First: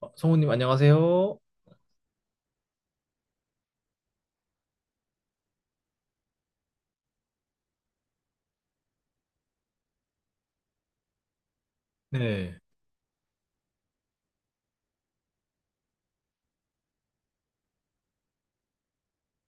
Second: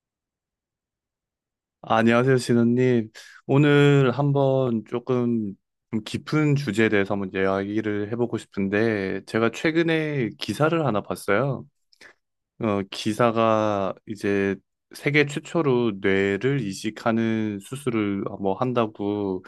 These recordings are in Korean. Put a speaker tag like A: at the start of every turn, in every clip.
A: 아, 성우님, 안녕하세요.
B: 아, 안녕하세요, 신원님. 오늘 한번 조금 좀 깊은 주제에 대해서 한번 이야기를 해보고 싶은데, 제가 최근에 기사를 하나 봤어요.
A: 네.
B: 기사가 이제 세계 최초로 뇌를 이식하는 수술을 뭐 한다고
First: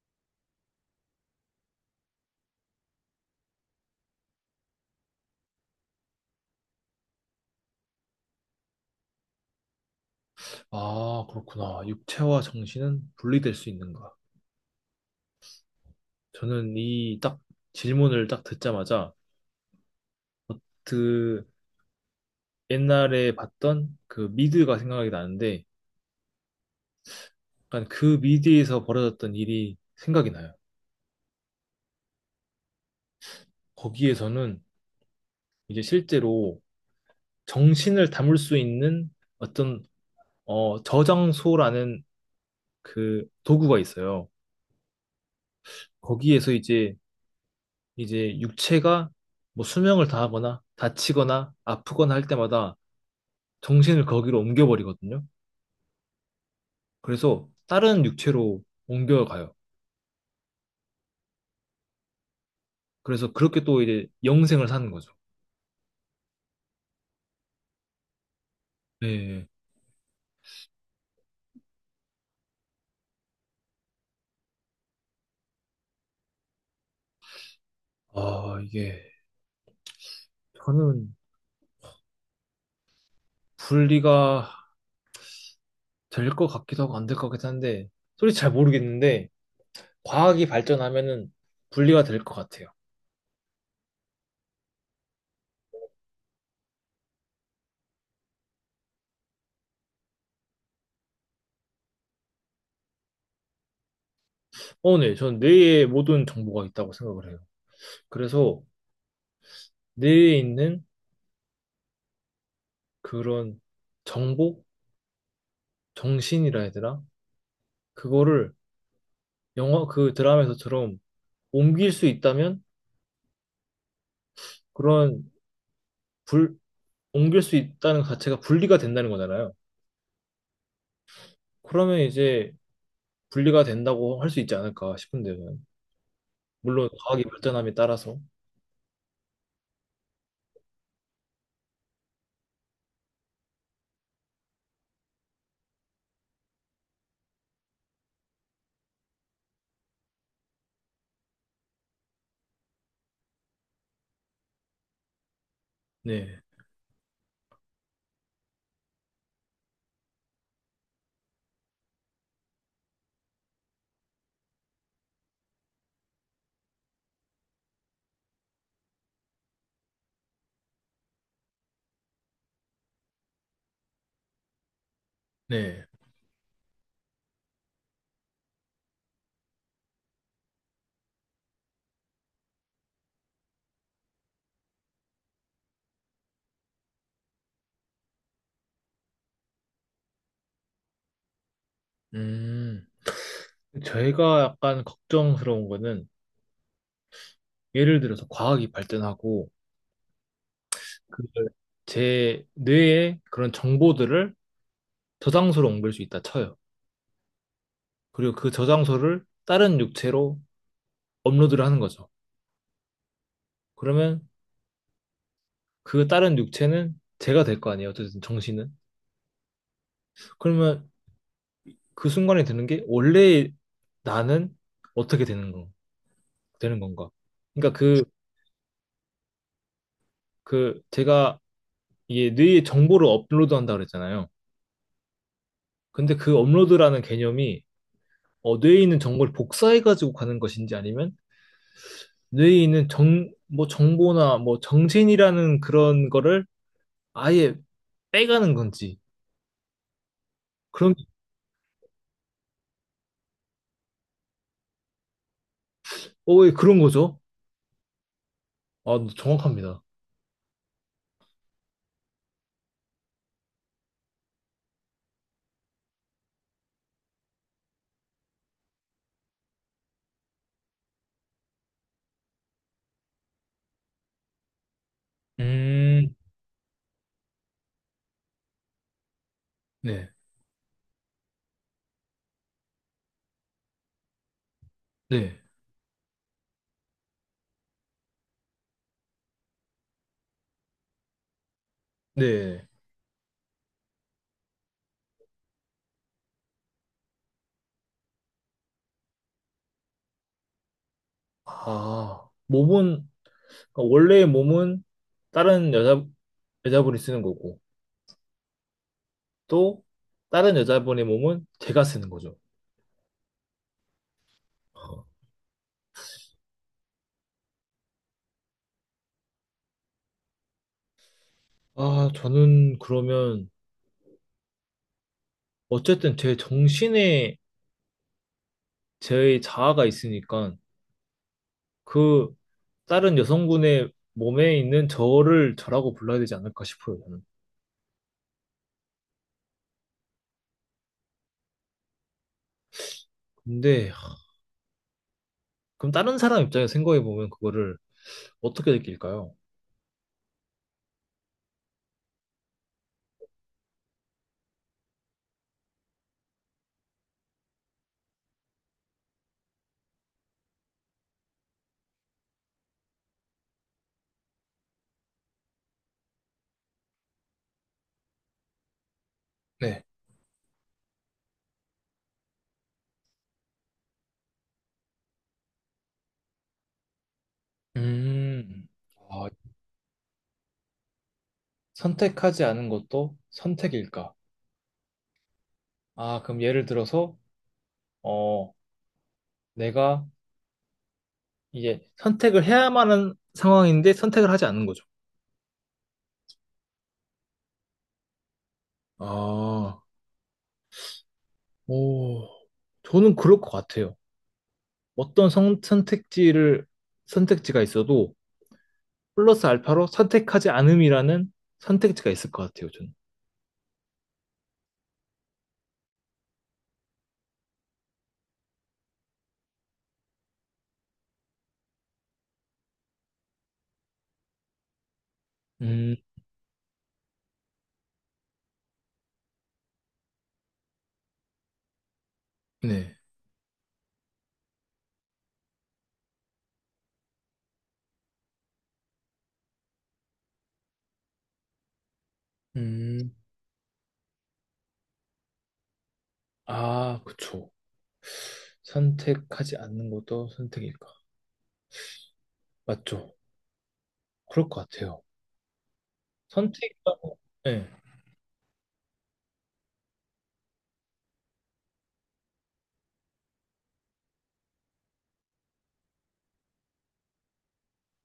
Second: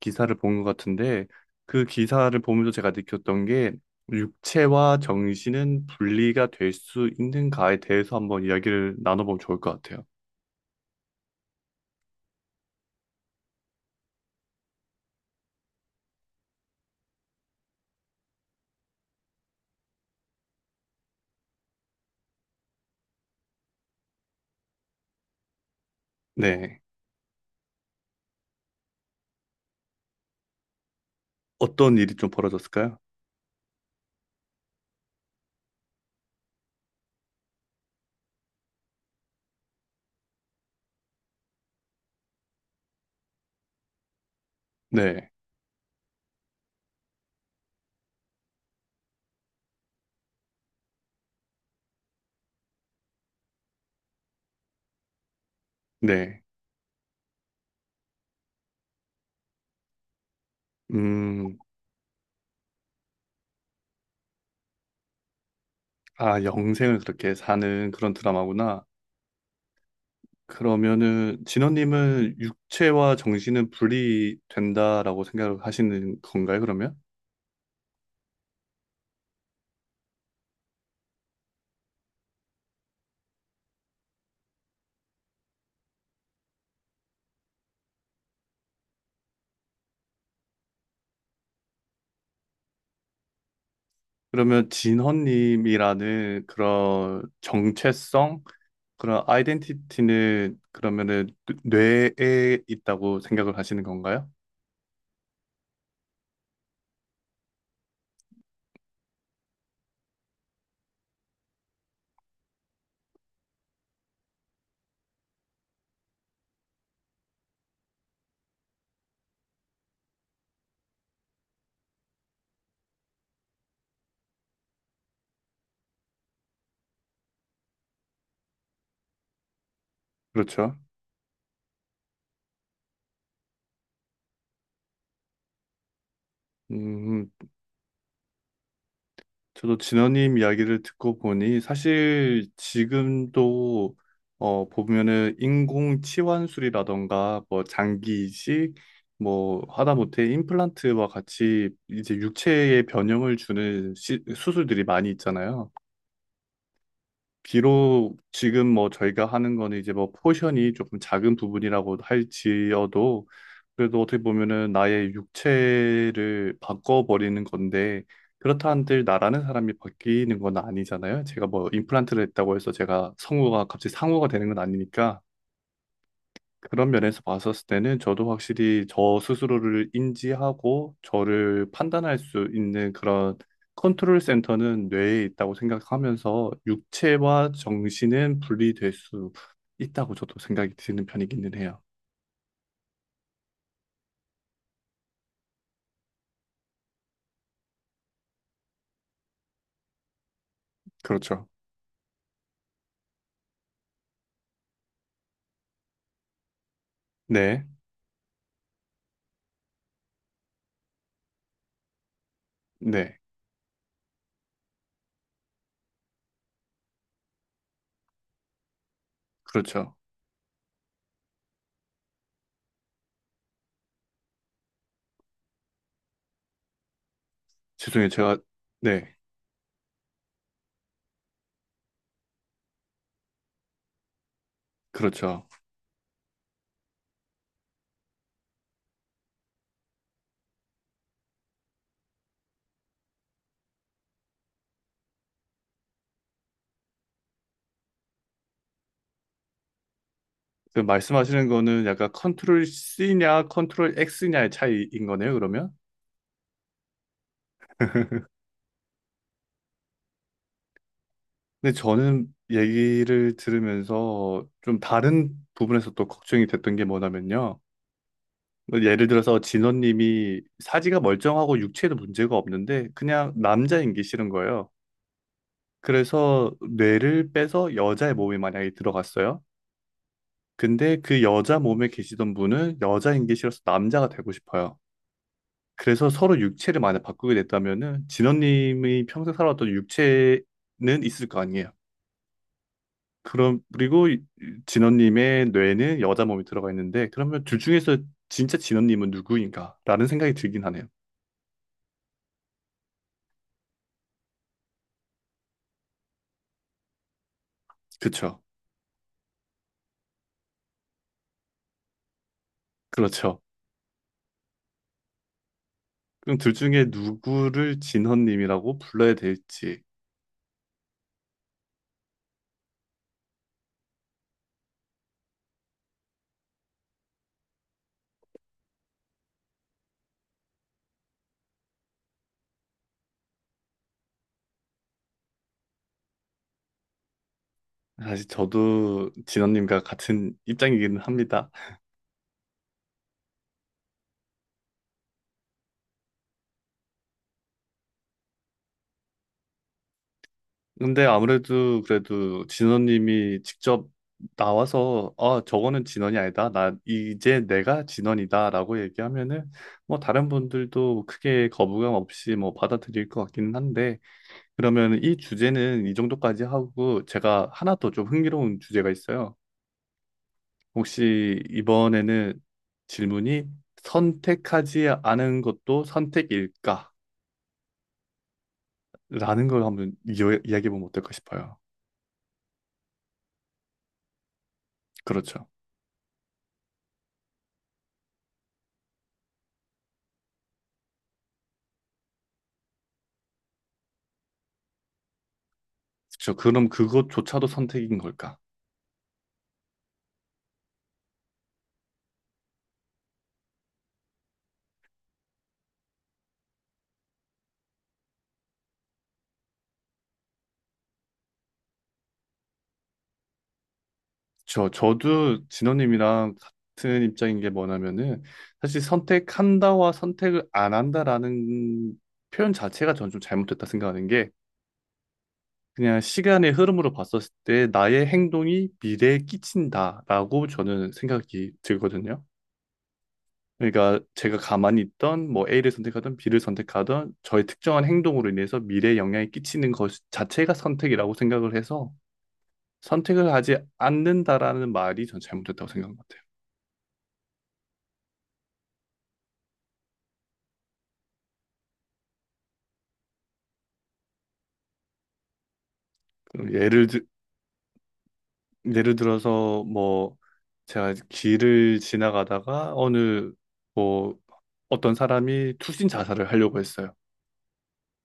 B: 기사를 본 것 같은데, 그 기사를 보면서 제가 느꼈던 게, 육체와 정신은 분리가 될 수 있는가에 대해서 한번 이야기를 나눠보면 좋을 것 같아요.
A: 아, 그렇구나. 육체와 정신은 분리될 수 있는가? 저는 이 딱 질문을 딱 듣자마자 그 옛날에 봤던 그 미드가 생각이 나는데
B: 네.
A: 약간 그 미드에서 벌어졌던 일이 생각이 나요.
B: 어떤 일이 좀 벌어졌을까요?
A: 거기에서는 이제 실제로 정신을 담을 수 있는 어떤 저장소라는 그 도구가 있어요.
B: 네,
A: 거기에서 이제 육체가 뭐 수명을 다하거나 다치거나 아프거나 할 때마다 정신을 거기로 옮겨버리거든요.
B: 네.
A: 그래서 다른 육체로 옮겨가요.
B: 음,
A: 그래서 그렇게 또 이제 영생을 사는 거죠.
B: 아, 영생을 그렇게 사는 그런 드라마구나.
A: 네.
B: 그러면은 진원님은 육체와 정신은 분리 된다라고 생각을 하시는 건가요, 그러면?
A: 아, 이게 저는 분리가 될 것 같기도 하고 안 될 것 같긴 한데 솔직히 잘 모르겠는데 과학이 발전하면은 분리가 될 것 같아요.
B: 그러면 진헌님이라는 그런 정체성, 그런 아이덴티티는 그러면은 뇌에 있다고 생각을 하시는 건가요?
A: 어네전 뇌에 모든 정보가 있다고 생각을 해요. 그래서 뇌에 있는 그런 정보? 정신이라 해야 되나? 그거를 영화 그 드라마에서처럼 옮길 수 있다면 그런 불 옮길 수 있다는 자체가 분리가 된다는 거잖아요.
B: 그렇죠.
A: 그러면 이제 분리가 된다고 할 수 있지 않을까 싶은데요, 저는. 물론 과학이
B: 음,
A: 발전함에 따라서.
B: 저도 진원님 이야기를 듣고 보니 사실 지금도 어 보면은 인공 치환술이라던가 뭐 장기 이식 뭐 하다못해 임플란트와 같이 이제 육체의 변형을 주는 수술들이 많이 있잖아요.
A: 네.
B: 비록 지금 뭐 저희가 하는 거는 이제 뭐 포션이 조금 작은 부분이라고 할지어도 그래도 어떻게 보면은 나의 육체를 바꿔버리는 건데 그렇다 한들 나라는 사람이 바뀌는 건 아니잖아요. 제가 뭐 임플란트를 했다고 해서 제가 성우가 갑자기 상우가 되는 건 아니니까
A: 네.
B: 그런 면에서 봤었을 때는 저도 확실히 저 스스로를 인지하고 저를 판단할 수 있는 그런 컨트롤 센터는 뇌에 있다고 생각하면서 육체와 정신은 분리될 수 있다고 저도 생각이 드는 편이기는 해요.
A: 음. 제가 약간 걱정스러운 거는 예를 들어서 과학이 발전하고 그걸
B: 그렇죠.
A: 제 뇌에 그런 정보들을 저장소로 옮길 수 있다 쳐요.
B: 네,
A: 그리고 그 저장소를 다른 육체로 업로드를 하는 거죠.
B: 네,
A: 그러면 그 다른 육체는 제가 될 거 아니에요, 어쨌든 정신은.
B: 그렇죠.
A: 그러면 그 순간에 드는 게 원래 나는 어떻게 되는 거, 되는 건가? 그러니까
B: 죄송해요. 제가, 네,
A: 그 제가 이게 뇌에 정보를 업로드한다 그랬잖아요.
B: 그렇죠.
A: 근데 그 업로드라는 개념이 뇌에 있는 정보를 복사해가지고 가는 것인지 아니면 뇌에 있는 뭐 정보나 뭐 정신이라는 그런 거를 아예 빼가는 건지
B: 그
A: 그런,
B: 말씀하시는 거는 약간 컨트롤 C냐 컨트롤 X냐의 차이인 거네요, 그러면?
A: 어, 예, 그런 거죠. 아, 정확합니다.
B: 근데 저는 얘기를 들으면서 좀 다른 부분에서 또 걱정이 됐던 게 뭐냐면요. 뭐 예를 들어서 진원님이 사지가 멀쩡하고 육체에도 문제가 없는데 그냥 남자인 게 싫은 거예요.
A: 음,
B: 그래서 뇌를 빼서 여자의 몸에 만약에 들어갔어요.
A: 네,
B: 근데 그 여자 몸에 계시던 분은 여자인 게 싫어서 남자가 되고 싶어요.
A: 네,
B: 그래서 서로 육체를 만약 바꾸게 됐다면은 진원님이 평생 살아왔던 육체는 있을 거 아니에요.
A: 네.
B: 그럼 그리고 진원님의 뇌는 여자 몸이 들어가 있는데 그러면 둘 중에서 진짜 진원님은 누구인가라는 생각이 들긴 하네요.
A: 아, 그러니까 원래의 몸은 다른 여자, 여자분이 쓰는 거고,
B: 그쵸?
A: 또 다른 여자분의 몸은 제가 쓰는 거죠.
B: 그렇죠.
A: 어.
B: 그럼 둘 중에 누구를 진원님이라고 불러야 될지
A: 아, 저는 그러면, 어쨌든 제 정신에 제 자아가 있으니까, 그 다른 여성분의 몸에 있는 저를 저라고 불러야 되지 않을까 싶어요, 저는.
B: 사실 저도 진원님과 같은 입장이기는 합니다.
A: 근데, 하, 그럼 다른 사람 입장에서 생각해보면 그거를 어떻게 느낄까요?
B: 근데 아무래도 그래도 진원님이 직접 나와서 아 저거는 진원이 아니다 나 이제 내가 진원이다라고 얘기하면은 뭐 다른 분들도 크게 거부감 없이 뭐 받아들일 것 같기는 한데 그러면 이 주제는 이 정도까지 하고 제가 하나 더 좀 흥미로운 주제가 있어요.
A: 네.
B: 혹시 이번에는 질문이 선택하지 않은 것도 선택일까라는
A: 음, 아,
B: 걸 한번 이야기해 보면 어떨까 싶어요.
A: 선택하지 않은 것도 선택일까?
B: 그렇죠.
A: 아, 그럼 예를 들어서, 어, 내가 이제 선택을 해야만 하는 상황인데 선택을 하지 않는 거죠.
B: 그쵸. 그럼 그것조차도 선택인 걸까?
A: 아, 오, 저는 그럴 것 같아요. 어떤 선택지를, 선택지가 있어도 플러스 알파로 선택하지 않음이라는 선택지가 있을 것 같아요, 저는.
B: 저도 진호님이랑 같은 입장인 게 뭐냐면은 사실 선택한다와 선택을 안 한다라는 표현 자체가 저는 좀 잘못됐다 생각하는 게
A: 음,
B: 그냥 시간의 흐름으로 봤었을 때 나의 행동이 미래에 끼친다라고 저는 생각이 들거든요.
A: 네.
B: 그러니까 제가 가만히 있던 뭐 A를 선택하든 B를 선택하든 저의 특정한 행동으로 인해서 미래에 영향이 끼치는 것 자체가 선택이라고 생각을 해서
A: 음,
B: 선택을 하지 않는다라는 말이 전 잘못됐다고 생각한 것 같아요.
A: 아, 그쵸. 선택하지 않는 것도 선택일까? 맞죠. 그럴 것 같아요.
B: 그럼 예를 들,
A: 선택이라고, 네.
B: 예를 들어서 뭐 제가 길을 지나가다가 어느 뭐 어떤 사람이 투신 자살을 하려고 했어요.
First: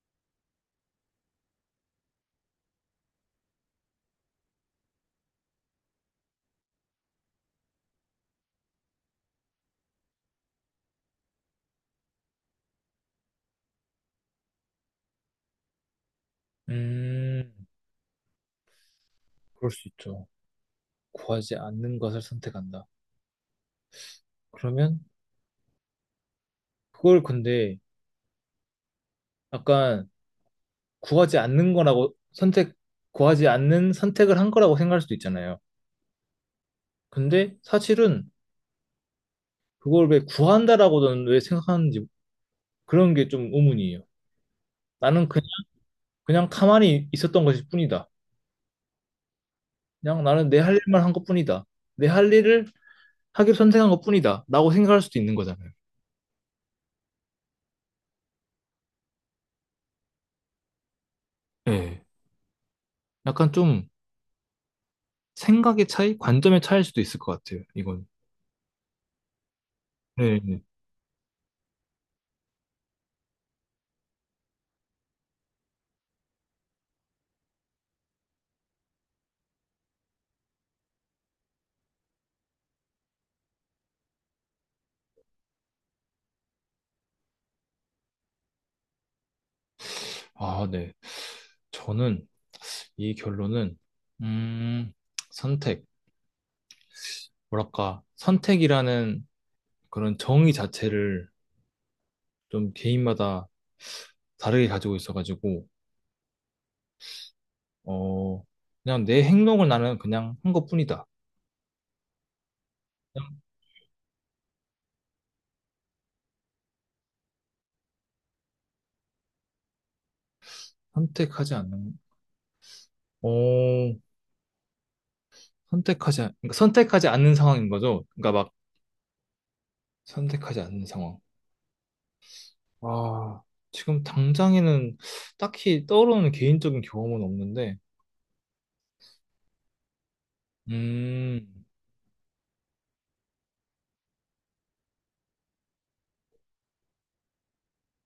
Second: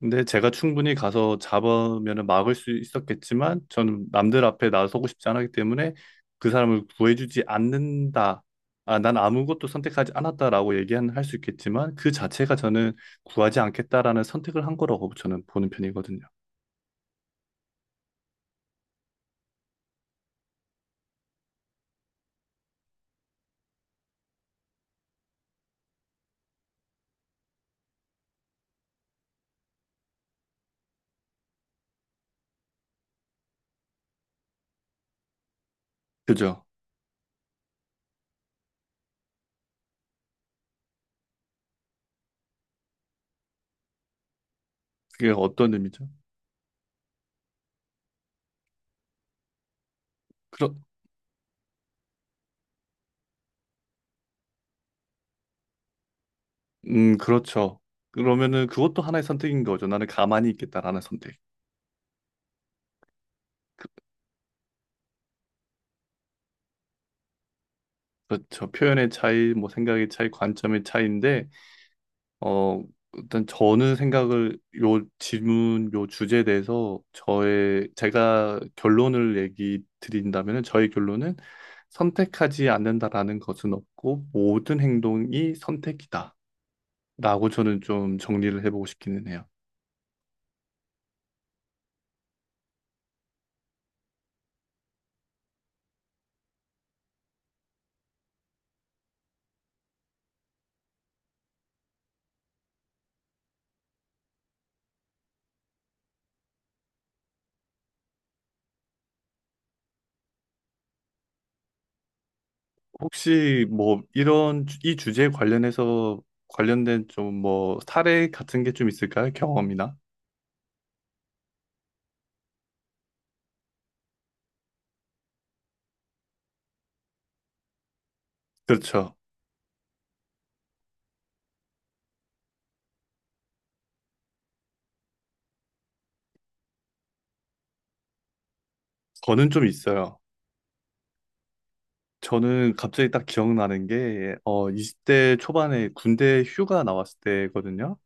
B: 근데 제가 충분히 가서 잡으면 막을 수 있었겠지만 저는 남들 앞에 나서고 싶지 않았기 때문에 그 사람을 구해주지 않는다. 아, 난 아무것도 선택하지 않았다라고 얘기는 할 수 있겠지만 그 자체가 저는 구하지 않겠다라는 선택을 한 거라고 저는 보는 편이거든요.
A: 음, 그럴 수 있죠. 구하지 않는 것을 선택한다. 그러면 그걸 근데 약간 구하지 않는 거라고 선택, 구하지 않는 선택을 한 거라고 생각할 수도 있잖아요.
B: 그죠?
A: 근데 사실은 그걸 왜 구한다라고는 왜 생각하는지 그런 게 좀 의문이에요. 나는
B: 그게
A: 그냥,
B: 어떤 의미죠?
A: 그냥 가만히 있었던 것일 뿐이다. 그냥 나는 내
B: 그러,
A: 할 일만 한 것뿐이다. 내 할 일을 하기로 선택한 것뿐이다 라고 생각할 수도 있는 거잖아요.
B: 그렇죠. 그러면은 그것도 하나의 선택인 거죠. 나는 가만히 있겠다라는 선택.
A: 예. 약간 좀 생각의 차이, 관점의 차이일 수도 있을 것 같아요, 이건.
B: 그렇죠. 표현의 차이, 뭐 생각의 차이,
A: 네. 네.
B: 관점의 차이인데, 어, 일단 저는 생각을 요 질문, 요 주제에 대해서 저의 제가 결론을 얘기 드린다면은 저의 결론은 선택하지 않는다라는 것은 없고 모든 행동이 선택이다라고 저는 좀 정리를 해보고 싶기는 해요.
A: 아, 네. 저는 이 결론은, 음, 선택. 뭐랄까, 선택이라는 그런 정의 자체를 좀 개인마다 다르게 가지고 있어가지고, 어, 그냥 내 행동을 나는 그냥 한 것뿐이다. 그냥
B: 혹시 뭐 이런 이 주제에 관련해서 관련된 좀 뭐 사례 같은 게 좀 있을까요? 경험이나?
A: 선택하지 않는, 어, 선택하지, 않- 그러니까 선택하지 않는 상황인 거죠. 그러니까 막
B: 그렇죠.
A: 선택하지 않는 상황. 아, 지금 당장에는 딱히 떠오르는 개인적인 경험은 없는데,
B: 저는 좀 있어요.
A: 음,
B: 저는 갑자기 딱 기억나는 게 어, 20대 초반에 군대 휴가 나왔을 때거든요.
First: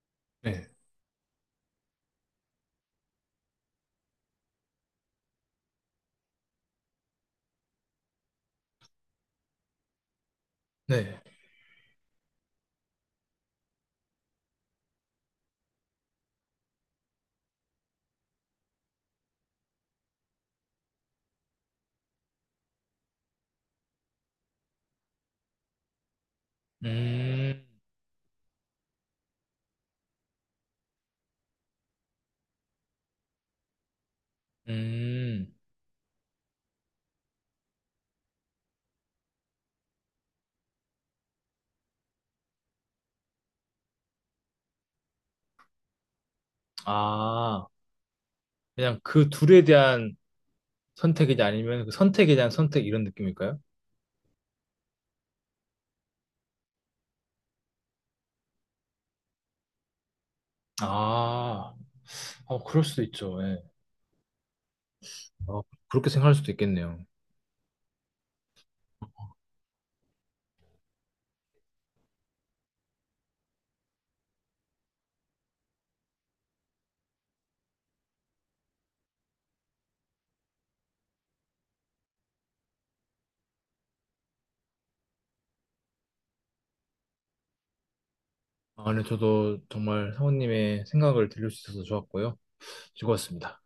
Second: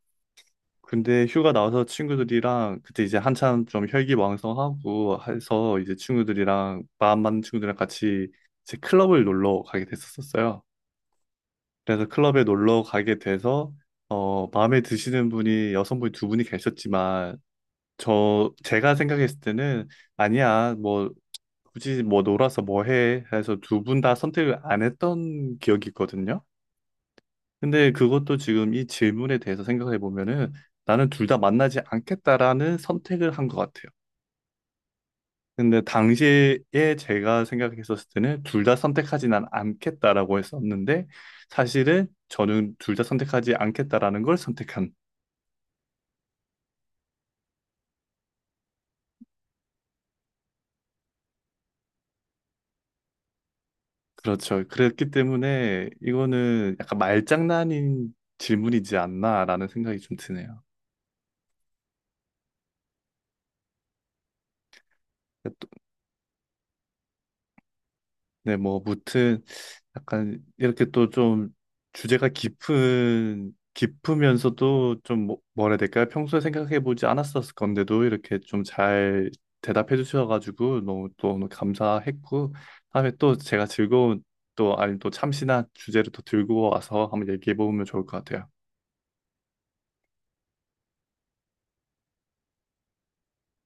A: 네.
B: 군대 휴가 나와서 친구들이랑 그때 이제 한참 좀 혈기왕성하고 해서 이제 친구들이랑 마음 맞는 친구들이랑 같이 이제 클럽을 놀러 가게 됐었어요.
A: 네.
B: 그래서 클럽에 놀러 가게 돼서 어 마음에 드시는 분이 여성분이 두 분이 계셨지만 저 제가 생각했을 때는 아니야 뭐 굳이 뭐 놀아서 뭐 해? 해서 두 분 다 선택을 안 했던 기억이 있거든요.
A: 음,
B: 근데 그것도 지금 이 질문에 대해서 생각해 보면은 나는 둘 다 만나지 않겠다라는 선택을 한 것 같아요.
A: 음,
B: 근데 당시에 제가 생각했었을 때는 둘 다 선택하지는 않겠다라고 했었는데 사실은 저는 둘 다 선택하지 않겠다라는 걸 선택한
A: 아, 그냥 그 둘에 대한 선택이지 아니면 그 선택에 대한 선택 이런 느낌일까요?
B: 그렇죠. 그랬기 때문에 이거는 약간 말장난인 질문이지 않나라는 생각이 좀 드네요.
A: 아, 어, 그럴 수도 있죠. 예. 어, 그렇게 생각할 수도 있겠네요.
B: 네, 뭐, 무튼, 약간, 이렇게 또 좀, 주제가 깊은, 깊으면서도 좀, 뭐라 해야 될까요? 평소에 생각해보지 않았었을 건데도, 이렇게 좀 잘 대답해 주셔가지고, 너무 또 오늘 감사했고, 다음에 또 제가 즐거운, 또, 아니, 또 참신한 주제를 또 들고 와서 한번 얘기해보면 좋을 것 같아요.
A: 아, 네, 저도 정말 사모님의 생각을 들을 수 있어서 좋았고요. 즐거웠습니다.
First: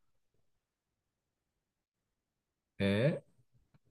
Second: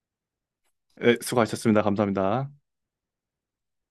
B: 네, 수고하셨습니다. 감사합니다.
A: 네.